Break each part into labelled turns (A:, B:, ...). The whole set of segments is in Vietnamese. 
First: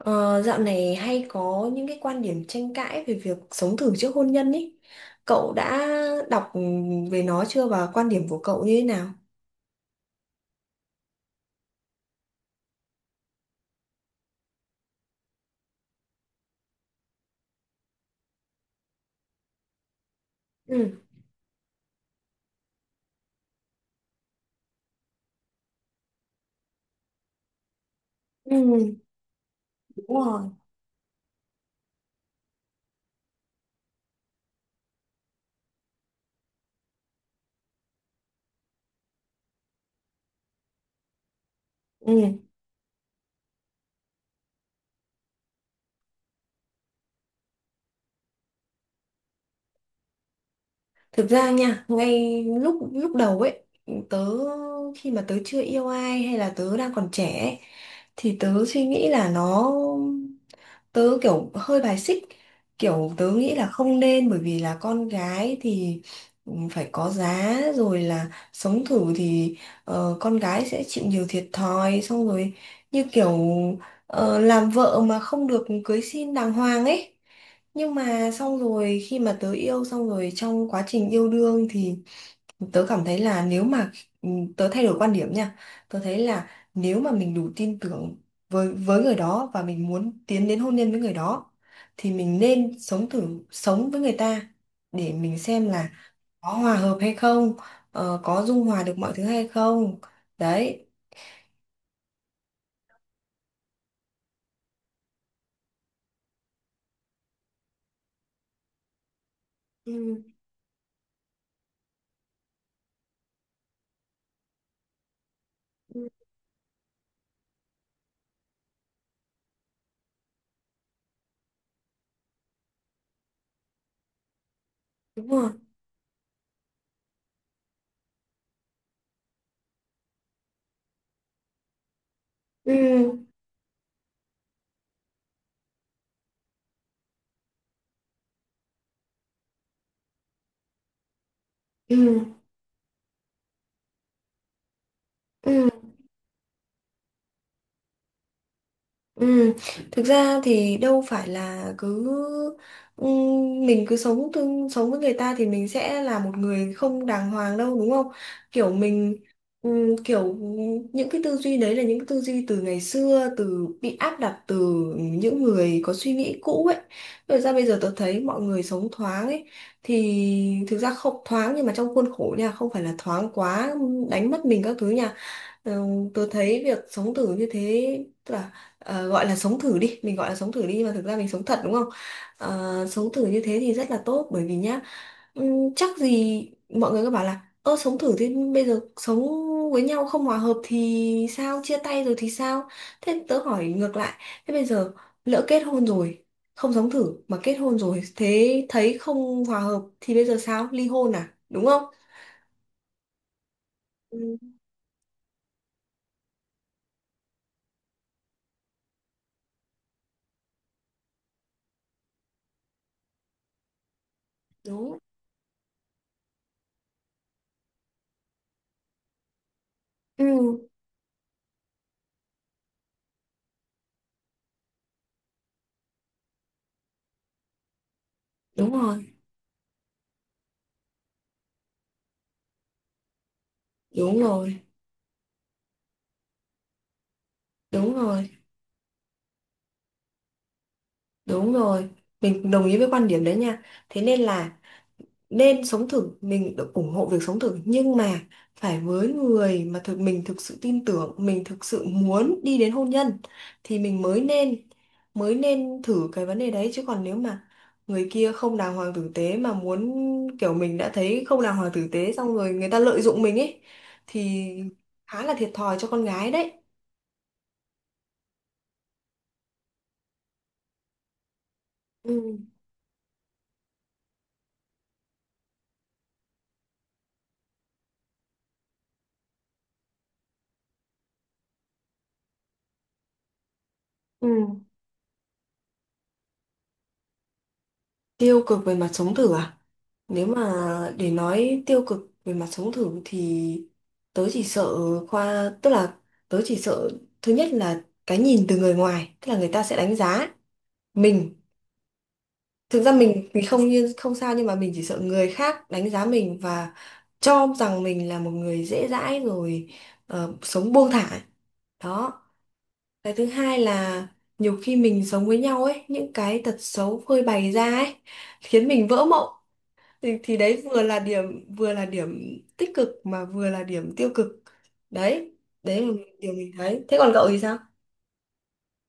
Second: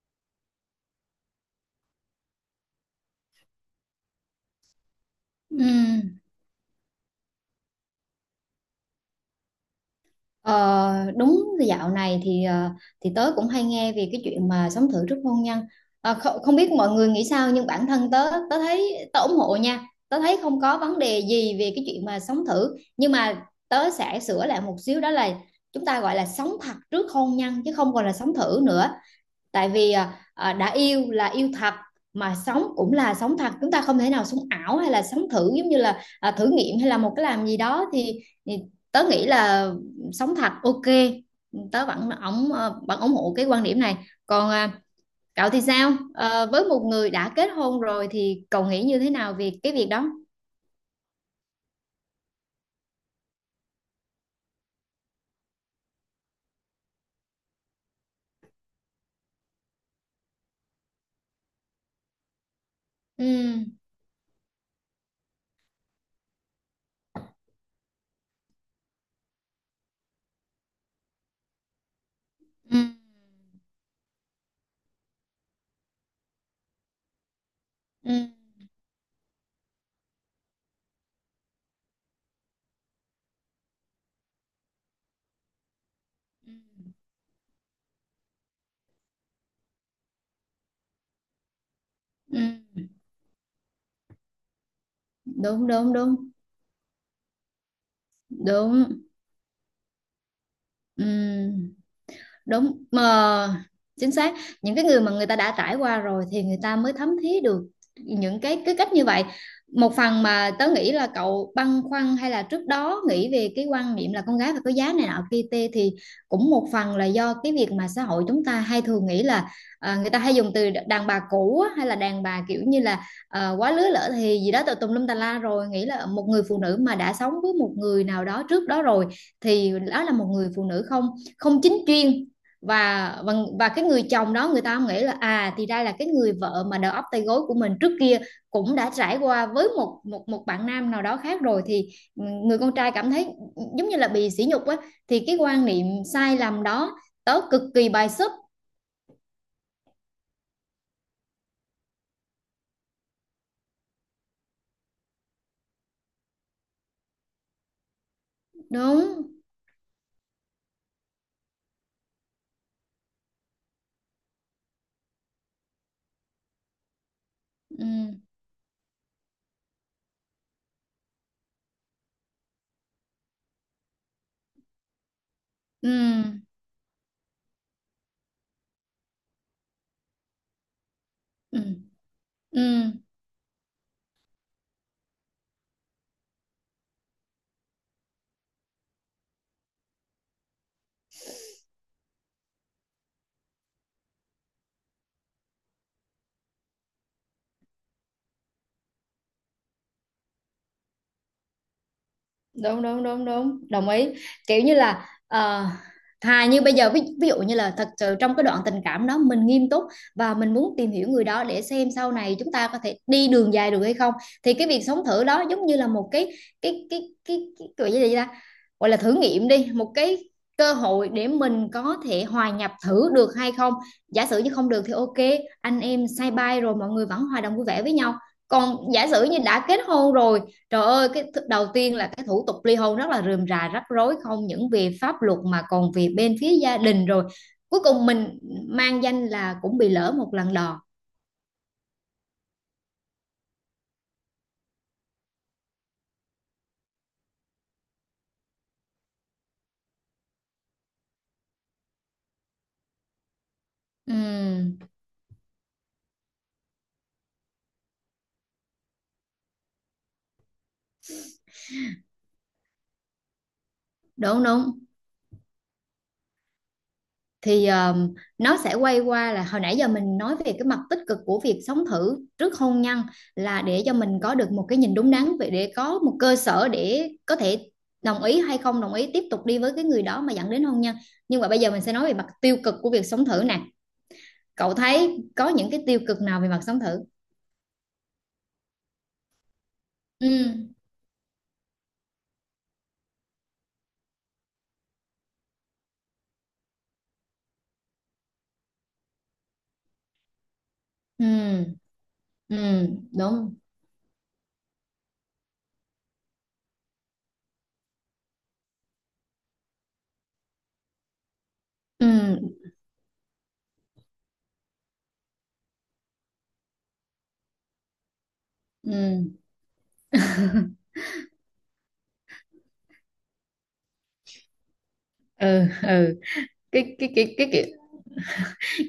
A: Ờ, Dạo này hay có những cái quan điểm tranh cãi về việc sống thử trước hôn nhân ý. Cậu đã
B: Ừ.
A: đọc về nó chưa và quan điểm của cậu như thế nào?
B: Ờ, Đúng, dạo này thì tớ cũng hay nghe về cái chuyện mà sống thử trước hôn nhân. Không biết mọi người nghĩ sao, nhưng bản thân tớ tớ thấy tớ ủng hộ nha, tớ thấy không có vấn
A: Ừ.
B: đề gì về cái chuyện mà sống thử. Nhưng mà tớ sẽ sửa lại một xíu, đó là chúng ta gọi là sống thật trước hôn nhân chứ không còn là sống
A: Ừ,
B: thử nữa. Tại vì
A: đúng rồi.
B: đã yêu là yêu thật mà sống cũng là sống thật, chúng ta không thể nào sống ảo hay là sống thử giống như là thử nghiệm hay là một cái làm gì đó. Thì tớ nghĩ là sống thật, ok, tớ vẫn
A: Ừ.
B: ủng hộ cái quan điểm này. Còn cậu thì sao? Ờ, với một người đã kết hôn rồi thì cậu nghĩ như thế nào về cái việc đó?
A: Thực ra nha, ngay lúc lúc đầu ấy, tớ khi mà tớ chưa yêu ai hay là tớ đang còn trẻ ấy, thì tớ suy nghĩ là nó tớ kiểu hơi bài xích, kiểu
B: Ừ,
A: tớ nghĩ là không nên, bởi vì là con gái thì phải có giá, rồi là sống thử thì con gái sẽ chịu nhiều thiệt thòi. Xong rồi
B: ừ,
A: như kiểu làm vợ mà không được cưới xin đàng hoàng ấy. Nhưng
B: ừ,
A: mà xong rồi khi mà tớ yêu, xong rồi trong quá trình yêu đương thì tớ cảm thấy là nếu mà tớ thay đổi quan điểm nha, tớ thấy là
B: ừ,
A: nếu mà mình đủ tin tưởng với người đó và mình muốn tiến đến hôn nhân với người đó thì mình
B: ừ.
A: nên sống thử, sống với người ta để mình
B: Đúng,
A: xem là
B: đúng, đúng,
A: có hòa hợp hay không, có dung hòa được
B: đúng.
A: mọi thứ hay không. Đấy.
B: Ừ, đúng mà, chính xác. Những cái người mà người ta đã trải qua rồi thì người ta mới thấm thía được những cái cách như vậy. Một
A: Ừ.
B: phần mà tớ nghĩ là cậu băn khoăn, hay là trước đó nghĩ về cái quan niệm là con gái phải có giá này nọ kia tê, thì
A: Ừ.
B: cũng một phần là do cái việc mà xã hội chúng ta hay thường nghĩ là người ta hay dùng từ đàn bà cũ á, hay là đàn bà kiểu như là quá lứa lỡ thì gì đó tùm tùm lum tà
A: Đúng
B: la.
A: rồi.
B: Rồi nghĩ là một người phụ nữ mà đã sống với một người nào đó trước đó rồi thì đó là một người phụ nữ không không chính chuyên.
A: Ừ.
B: Và và và cái người chồng đó, người ta nghĩ là à, thì đây là cái người vợ mà đầu óc tay gối của mình, trước kia cũng đã trải qua với một một một bạn nam nào đó khác rồi, thì
A: Ừ.
B: ừ, người con trai cảm thấy ừ, giống như là bị sỉ nhục á. Thì cái quan
A: Ừ.
B: niệm sai lầm đó tớ cực kỳ bài xích.
A: Ừ, thực ra thì đâu phải là cứ mình cứ sống tương sống với người ta thì mình sẽ là một người không đàng hoàng đâu, đúng không? Kiểu mình
B: Đúng.
A: kiểu những cái tư duy đấy là những cái tư duy từ ngày xưa, từ bị áp đặt từ những người có suy nghĩ cũ ấy. Rồi ra bây giờ
B: Ừ.
A: tôi thấy mọi người sống thoáng ấy thì thực ra không thoáng, nhưng mà trong khuôn khổ nha, không phải là thoáng quá đánh mất mình các thứ nha. Ừ.
B: Ừ.
A: Tôi thấy việc sống thử như thế tức là gọi là sống thử đi, mình gọi là sống thử đi, nhưng mà thực ra mình sống
B: Ừ.
A: thật đúng không. Ờ,
B: Ừ.
A: sống thử như thế thì rất là tốt, bởi vì nhá chắc gì, mọi người cứ bảo là ơ sống thử thì bây giờ sống với nhau không hòa hợp thì sao, chia tay rồi thì sao. Thế tớ hỏi ngược lại, thế bây giờ lỡ kết hôn rồi, không sống thử mà kết hôn rồi, thế thấy không hòa hợp thì bây giờ sao, ly hôn à, đúng không.
B: Đúng, đúng, đúng, đúng, đồng ý.
A: Ừ.
B: Kiểu như là, thà như bây giờ, ví dụ như là thật sự trong cái đoạn tình cảm đó mình nghiêm túc và mình muốn tìm hiểu người đó để xem sau này chúng ta có thể đi đường dài được hay không, thì cái việc
A: Đúng.
B: sống thử đó giống như là một cái gọi là gì ta, gọi là thử nghiệm đi, một cái
A: Ừ,
B: cơ hội để mình có thể hòa nhập thử được hay không. Giả sử như không được thì ok, anh em say bay rồi mọi người vẫn hòa đồng vui vẻ với nhau.
A: đúng
B: Còn
A: rồi.
B: giả sử như đã kết hôn rồi, trời ơi, đầu tiên là cái thủ tục ly hôn rất là rườm rà rắc rối,
A: Đúng
B: không
A: rồi.
B: những vì pháp luật mà còn vì bên phía gia đình rồi. Cuối
A: Đúng
B: cùng
A: rồi,
B: mình mang danh là cũng bị lỡ một lần đò.
A: đúng rồi. Mình đồng ý với quan điểm đấy nha. Thế nên là nên sống thử, mình được ủng hộ việc sống thử, nhưng mà phải với người mà mình thực sự tin tưởng, mình thực sự muốn đi đến hôn nhân thì mình mới nên,
B: Ừm,
A: mới nên thử cái vấn đề đấy. Chứ còn nếu mà người kia không đàng hoàng tử tế mà muốn, kiểu mình đã thấy không đàng hoàng tử tế xong rồi người ta lợi dụng mình ấy
B: đúng,
A: thì
B: đúng.
A: khá là thiệt thòi cho con gái đấy.
B: Thì nó sẽ quay qua là hồi nãy giờ mình nói về cái mặt tích cực của việc sống thử
A: Ừ.
B: trước hôn nhân, là để cho mình có được một cái nhìn đúng đắn, về để có một cơ sở để có thể đồng ý hay không đồng ý tiếp tục đi với cái người đó mà dẫn đến hôn nhân. Nhưng mà bây giờ mình sẽ nói về mặt tiêu cực của việc sống thử nè.
A: Ừ.
B: Cậu thấy có những cái tiêu cực nào về mặt sống thử?
A: Tiêu cực về mặt sống thử à? Nếu mà
B: Ừ,
A: để nói tiêu cực về mặt sống thử thì tớ chỉ sợ tức là tớ chỉ sợ thứ nhất là cái nhìn từ người ngoài, tức là người ta sẽ đánh giá mình.
B: ừ,
A: Thực
B: ừ,
A: ra mình thì
B: đúng,
A: không, như không sao, nhưng mà mình chỉ sợ người khác đánh giá mình và cho rằng mình là một người dễ dãi, rồi sống buông thả. Đó.
B: ừ,
A: Cái thứ hai là nhiều khi mình sống với nhau ấy, những cái tật xấu phơi bày ra ấy khiến mình vỡ mộng.
B: ừ,
A: Thì đấy vừa là điểm, vừa là điểm tích cực mà vừa là điểm tiêu cực đấy.
B: ừ,
A: Đấy là
B: ừ.
A: điều mình thấy, thế
B: cái
A: còn
B: cái
A: cậu
B: cái
A: thì
B: cái
A: sao.
B: kiểu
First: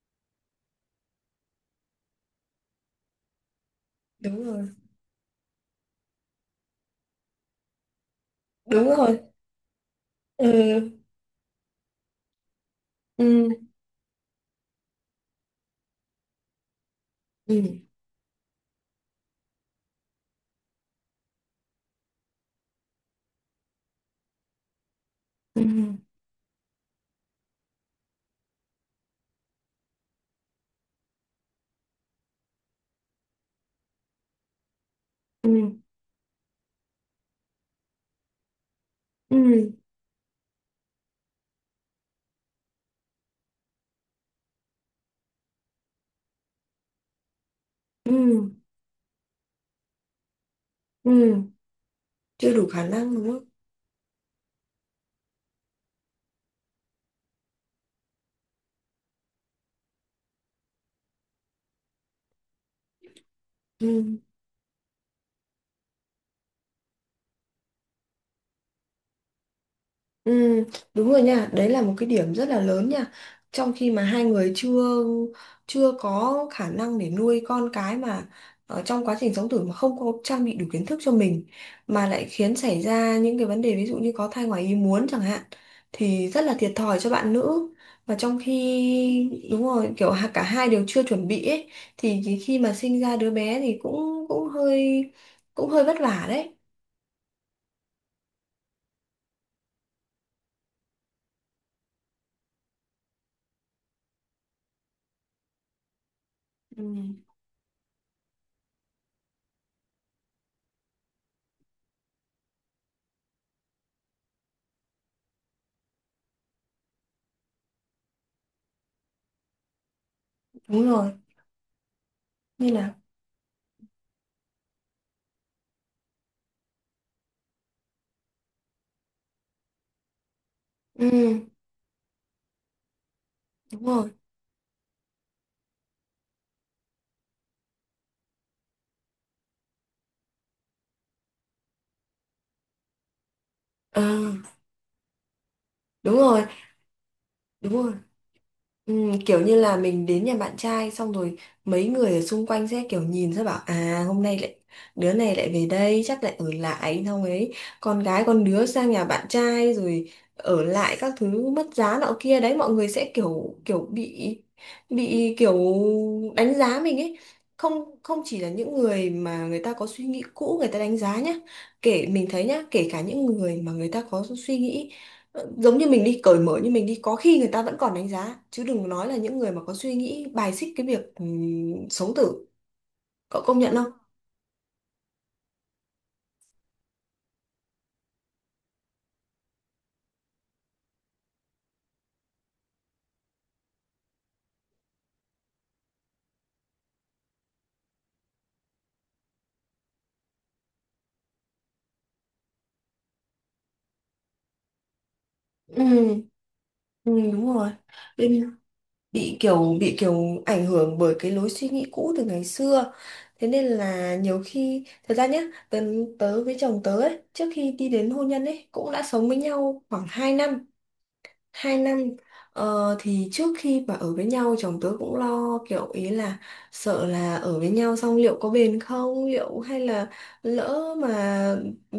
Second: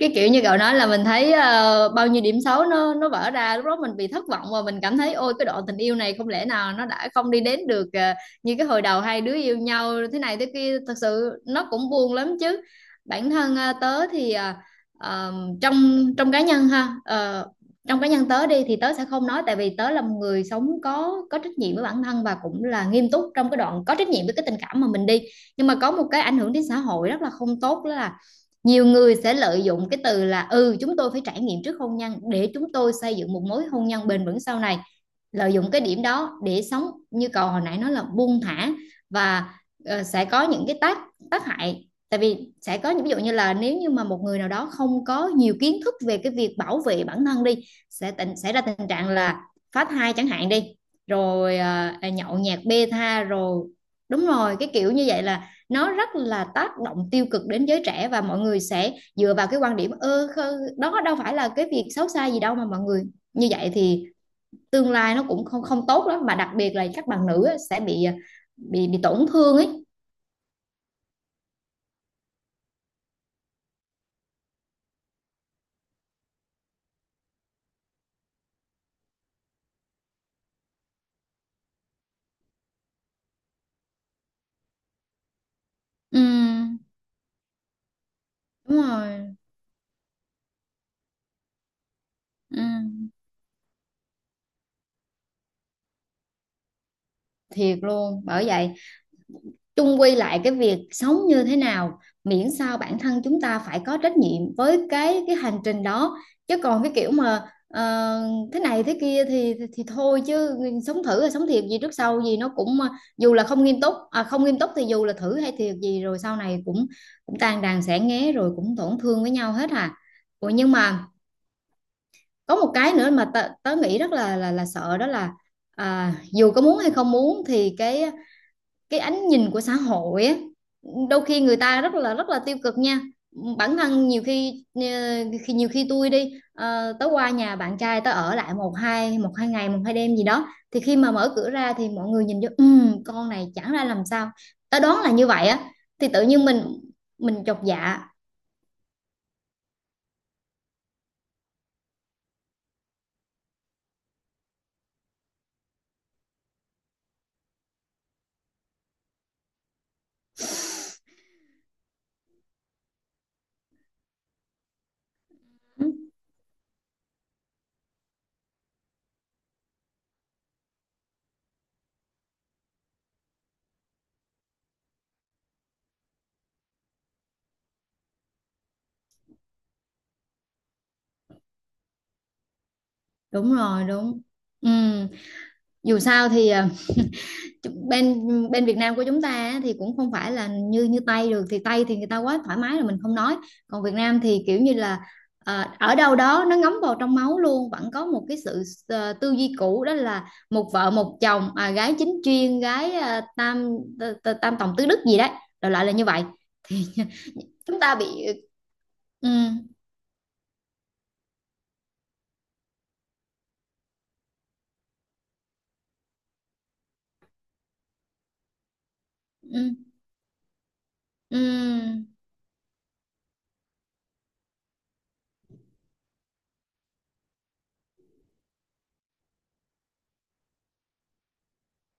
B: cái kiểu như cậu nói là mình thấy bao nhiêu điểm xấu nó vỡ ra, lúc đó mình bị thất
A: Đúng
B: vọng và
A: rồi.
B: mình cảm thấy ôi, cái đoạn tình yêu này không lẽ nào nó đã không đi đến được như cái hồi
A: Đúng
B: đầu
A: rồi.
B: hai đứa yêu nhau thế này
A: Ừ.
B: thế kia. Thật sự nó cũng buồn lắm chứ. Bản
A: Ừ.
B: thân tớ thì ờ, trong trong cá nhân ha,
A: Ừ.
B: trong cá nhân tớ đi, thì tớ sẽ không nói, tại vì tớ là một người sống có trách nhiệm với bản thân và cũng là nghiêm túc trong cái đoạn có trách nhiệm với cái tình cảm mà mình đi.
A: Ừ.
B: Nhưng mà có một cái ảnh hưởng đến xã hội rất là không tốt, đó là nhiều người sẽ lợi dụng cái từ là, ừ, chúng tôi phải trải nghiệm trước hôn nhân để chúng tôi xây dựng một mối hôn nhân bền vững sau này,
A: Ừ.
B: lợi dụng cái điểm đó để sống, như cậu hồi nãy nói, là buông thả. Và
A: Ừ.
B: sẽ có những cái tác tác hại. Tại vì sẽ có những ví dụ như là, nếu như mà một người nào đó không có nhiều kiến thức về cái việc bảo vệ bản thân đi, sẽ
A: Ừ.
B: tình xảy ra tình trạng là phá thai chẳng hạn đi,
A: Ừ.
B: rồi nhậu
A: Chưa
B: nhẹt
A: đủ khả
B: bê
A: năng
B: tha
A: đúng không.
B: rồi. Đúng rồi, cái kiểu như vậy là nó rất là tác động tiêu cực đến giới trẻ. Và mọi người sẽ dựa vào cái quan điểm ơ, đó đâu phải là cái việc xấu xa gì đâu mà mọi người như vậy, thì
A: Ừ.
B: tương lai nó cũng không không tốt lắm. Mà đặc biệt là các bạn nữ á, sẽ bị bị tổn thương ấy.
A: Ừ, đúng rồi nha, đấy là một cái điểm rất là lớn nha. Trong khi mà hai người chưa chưa có khả năng để nuôi con cái, mà ở trong quá trình sống thử mà không có trang bị đủ kiến thức cho mình, mà lại khiến xảy ra những cái vấn đề, ví dụ như có thai ngoài ý muốn chẳng hạn,
B: Ừ,
A: thì rất là thiệt thòi cho bạn nữ. Và trong
B: đúng
A: khi
B: rồi,
A: đúng rồi, kiểu cả hai đều chưa chuẩn bị ấy thì cái khi
B: ừ.
A: mà sinh ra đứa bé thì cũng cũng hơi, cũng hơi vất vả đấy.
B: Thiệt luôn, bởi vậy chung quy lại, cái việc sống như thế nào, miễn sao bản thân chúng ta phải có trách nhiệm với cái hành trình đó. Chứ còn
A: Ừ,
B: cái kiểu mà ờ, thế này thế kia thì thì thôi chứ. Sống thử hay sống thiệt gì, trước sau gì nó cũng dù là không nghiêm túc, không nghiêm túc thì dù là thử hay thiệt gì rồi sau này cũng cũng tan đàn xẻ nghé, rồi cũng tổn thương với nhau hết à. Ủa, nhưng
A: đúng
B: mà
A: rồi.
B: có
A: Như
B: một cái
A: là
B: nữa mà tớ nghĩ rất là sợ, đó là dù có muốn hay không muốn thì cái ánh nhìn của xã hội á, đôi
A: ừ,
B: khi người ta rất là tiêu cực nha. Bản
A: đúng
B: thân
A: rồi.
B: nhiều khi khi nhiều khi tôi đi, tới qua nhà bạn trai, tới ở lại một hai, một hai ngày, một hai đêm gì đó, thì khi mà mở cửa ra thì mọi người nhìn vô con này chẳng ra
A: Ờ,
B: làm sao", ta đoán là như vậy á. Thì
A: đúng
B: tự
A: rồi,
B: nhiên mình chột
A: đúng rồi.
B: dạ.
A: Ừ, kiểu như là mình đến nhà bạn trai xong rồi mấy người ở xung quanh sẽ kiểu nhìn, sẽ bảo à hôm nay lại, đứa này lại về đây chắc lại ở lại xong ấy, con gái con đứa sang nhà bạn trai rồi ở lại các thứ, mất giá nọ kia đấy, mọi người sẽ kiểu kiểu bị kiểu
B: Ừ,
A: đánh giá mình ấy. Không không chỉ là những người mà người ta có suy nghĩ cũ người ta đánh giá nhá, kể mình thấy nhá, kể cả những người mà người ta có suy nghĩ giống như mình đi, cởi mở như mình đi, có khi người ta vẫn còn đánh giá, chứ đừng nói là những người mà có suy nghĩ bài xích cái việc sống tử. Cậu
B: đúng
A: công nhận
B: rồi,
A: không.
B: đúng. Ừm, Dù sao thì, chứ bên bên Việt Nam của chúng ta á, thì cũng không phải là như như Tây được. Thì Tây thì người ta quá thoải mái rồi, mình không nói. Còn Việt Nam thì kiểu như là ở đâu đó nó ngấm vào trong máu luôn, vẫn có một cái sự tư duy cũ, đó là một vợ một chồng, gái chính chuyên, gái tam tòng tứ đức gì đấy, đại loại là như
A: Ừ,
B: vậy.
A: ừ đúng rồi.
B: Chúng ta bị.
A: Bên- bị
B: Ừ,
A: kiểu, bị kiểu ảnh hưởng bởi cái lối suy nghĩ cũ từ ngày xưa. Thế nên là nhiều khi thật ra nhá, tớ, tớ với chồng tớ ấy trước khi đi đến hôn nhân ấy cũng đã sống với nhau
B: ừ,
A: khoảng 2 năm, hai
B: ừ,
A: năm Ờ, thì trước khi mà ở với nhau chồng tớ cũng lo kiểu ý là sợ là ở với nhau xong liệu có bền không, liệu hay là lỡ mà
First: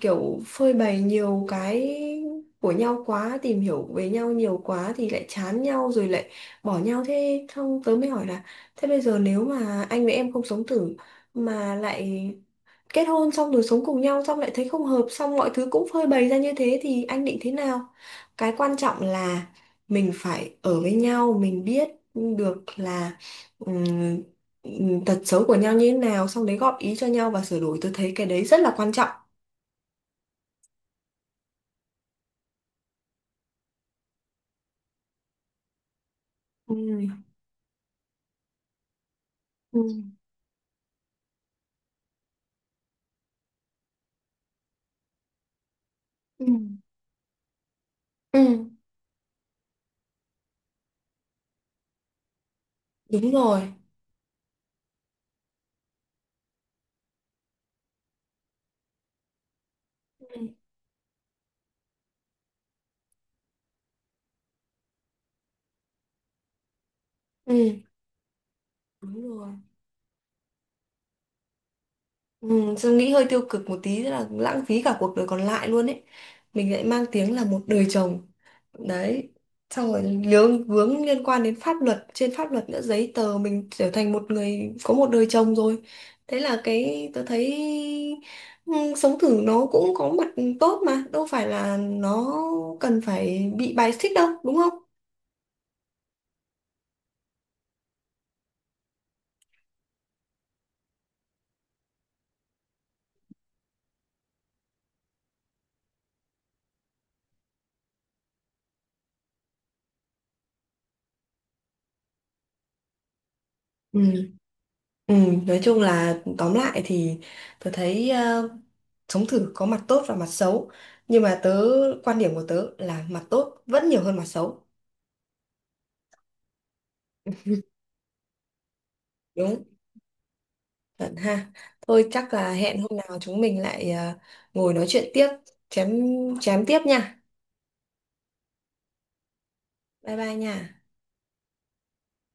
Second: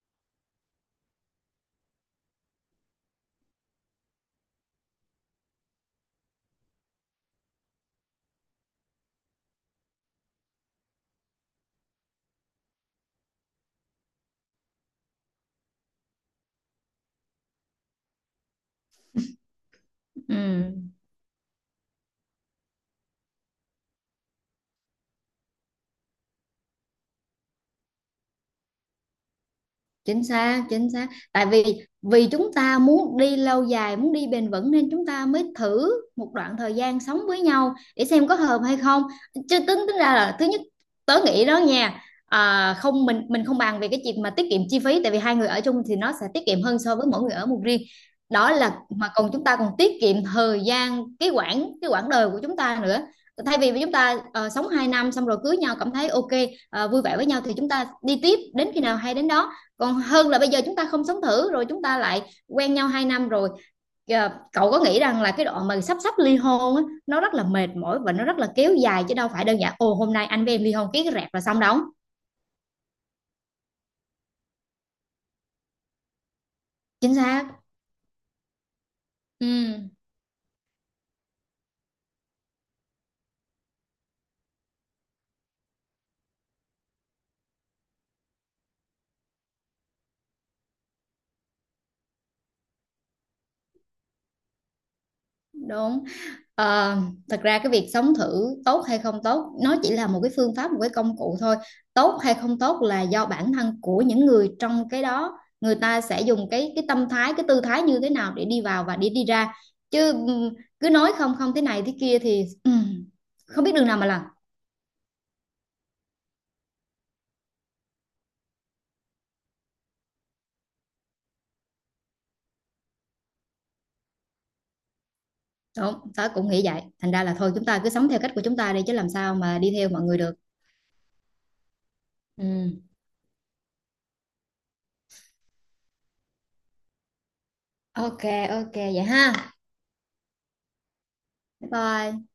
A: kiểu phơi bày nhiều cái của nhau quá, tìm hiểu về nhau nhiều quá thì lại chán nhau rồi lại bỏ nhau. Thế xong tớ mới hỏi là thế bây giờ nếu mà anh với em không sống thử mà lại kết hôn xong rồi sống cùng nhau, xong lại thấy không hợp, xong mọi thứ cũng phơi bày ra như thế thì anh định thế nào. Cái quan trọng là mình
B: ừ.
A: phải
B: Ừ.
A: ở với nhau mình biết được là ừm, tật xấu của nhau như thế nào, xong đấy góp ý cho nhau và sửa đổi, tôi thấy cái đấy rất là quan trọng.
B: Chính xác, chính xác. Tại vì, vì chúng ta muốn đi lâu dài muốn đi bền vững, nên chúng ta mới thử một đoạn
A: Ừ.
B: thời gian sống với nhau để xem có hợp hay không. Chứ tính tính
A: Ừ.
B: ra là thứ nhất, tớ nghĩ đó nha, không, mình không bàn về cái chuyện mà tiết kiệm chi phí, tại vì hai người ở chung thì nó sẽ tiết
A: Ừ.
B: kiệm hơn so với mỗi người ở một riêng.
A: Ừ
B: Đó, là mà còn chúng ta còn tiết kiệm thời gian, cái quãng đời của chúng ta nữa.
A: đúng
B: Thay
A: rồi.
B: vì chúng ta sống 2 năm xong rồi cưới nhau, cảm thấy ok, vui vẻ với nhau thì chúng ta đi tiếp đến khi nào hay đến đó. Còn hơn là
A: Ừ.
B: bây giờ chúng ta không sống thử, rồi chúng ta lại quen nhau 2 năm rồi. Cậu có nghĩ rằng là cái đoạn mà sắp sắp ly hôn á, nó rất là
A: Ừ
B: mệt mỏi và nó rất là kéo dài, chứ
A: đúng
B: đâu phải
A: rồi.
B: đơn giản ồ hôm nay anh với em ly hôn, ký cái rẹp là xong đâu.
A: Ừ, tôi nghĩ hơi tiêu cực một tí là lãng phí cả cuộc đời còn lại luôn ấy, mình lại mang
B: Chính
A: tiếng là
B: xác,
A: một đời chồng đấy.
B: ừ,
A: Xong rồi lướng vướng liên quan đến pháp luật, trên pháp luật nữa giấy tờ mình trở thành một người có một đời chồng rồi. Thế là cái tôi thấy ừ, sống thử nó cũng có mặt tốt, mà đâu phải là nó cần phải bị bài xích đâu, đúng không.
B: đúng. Ờ, Thật ra cái việc sống thử tốt hay không tốt, nó chỉ là một cái phương pháp, một cái công cụ thôi. Tốt hay không tốt là do bản thân của những người trong cái đó, người ta sẽ dùng cái tâm thái, cái tư thái như thế nào để đi vào và để đi ra. Chứ cứ nói không không thế này thế kia thì không biết đường nào
A: Ừ.
B: mà làm.
A: Ừ, nói chung là tóm lại thì tôi thấy sống thử có mặt tốt và mặt xấu, nhưng mà tớ, quan điểm của tớ là mặt tốt vẫn nhiều hơn mặt xấu.
B: Đúng, tớ cũng nghĩ vậy, thành ra là thôi chúng ta cứ sống theo cách của chúng ta đi, chứ làm sao
A: Đúng
B: mà
A: không?
B: đi theo mọi người được?
A: Chuẩn ha. Thôi chắc là hẹn
B: Ừm,
A: hôm nào chúng mình lại ngồi nói chuyện tiếp, chém chém tiếp nha.
B: ok, ok vậy ha,
A: Bye bye nha.
B: bye bye.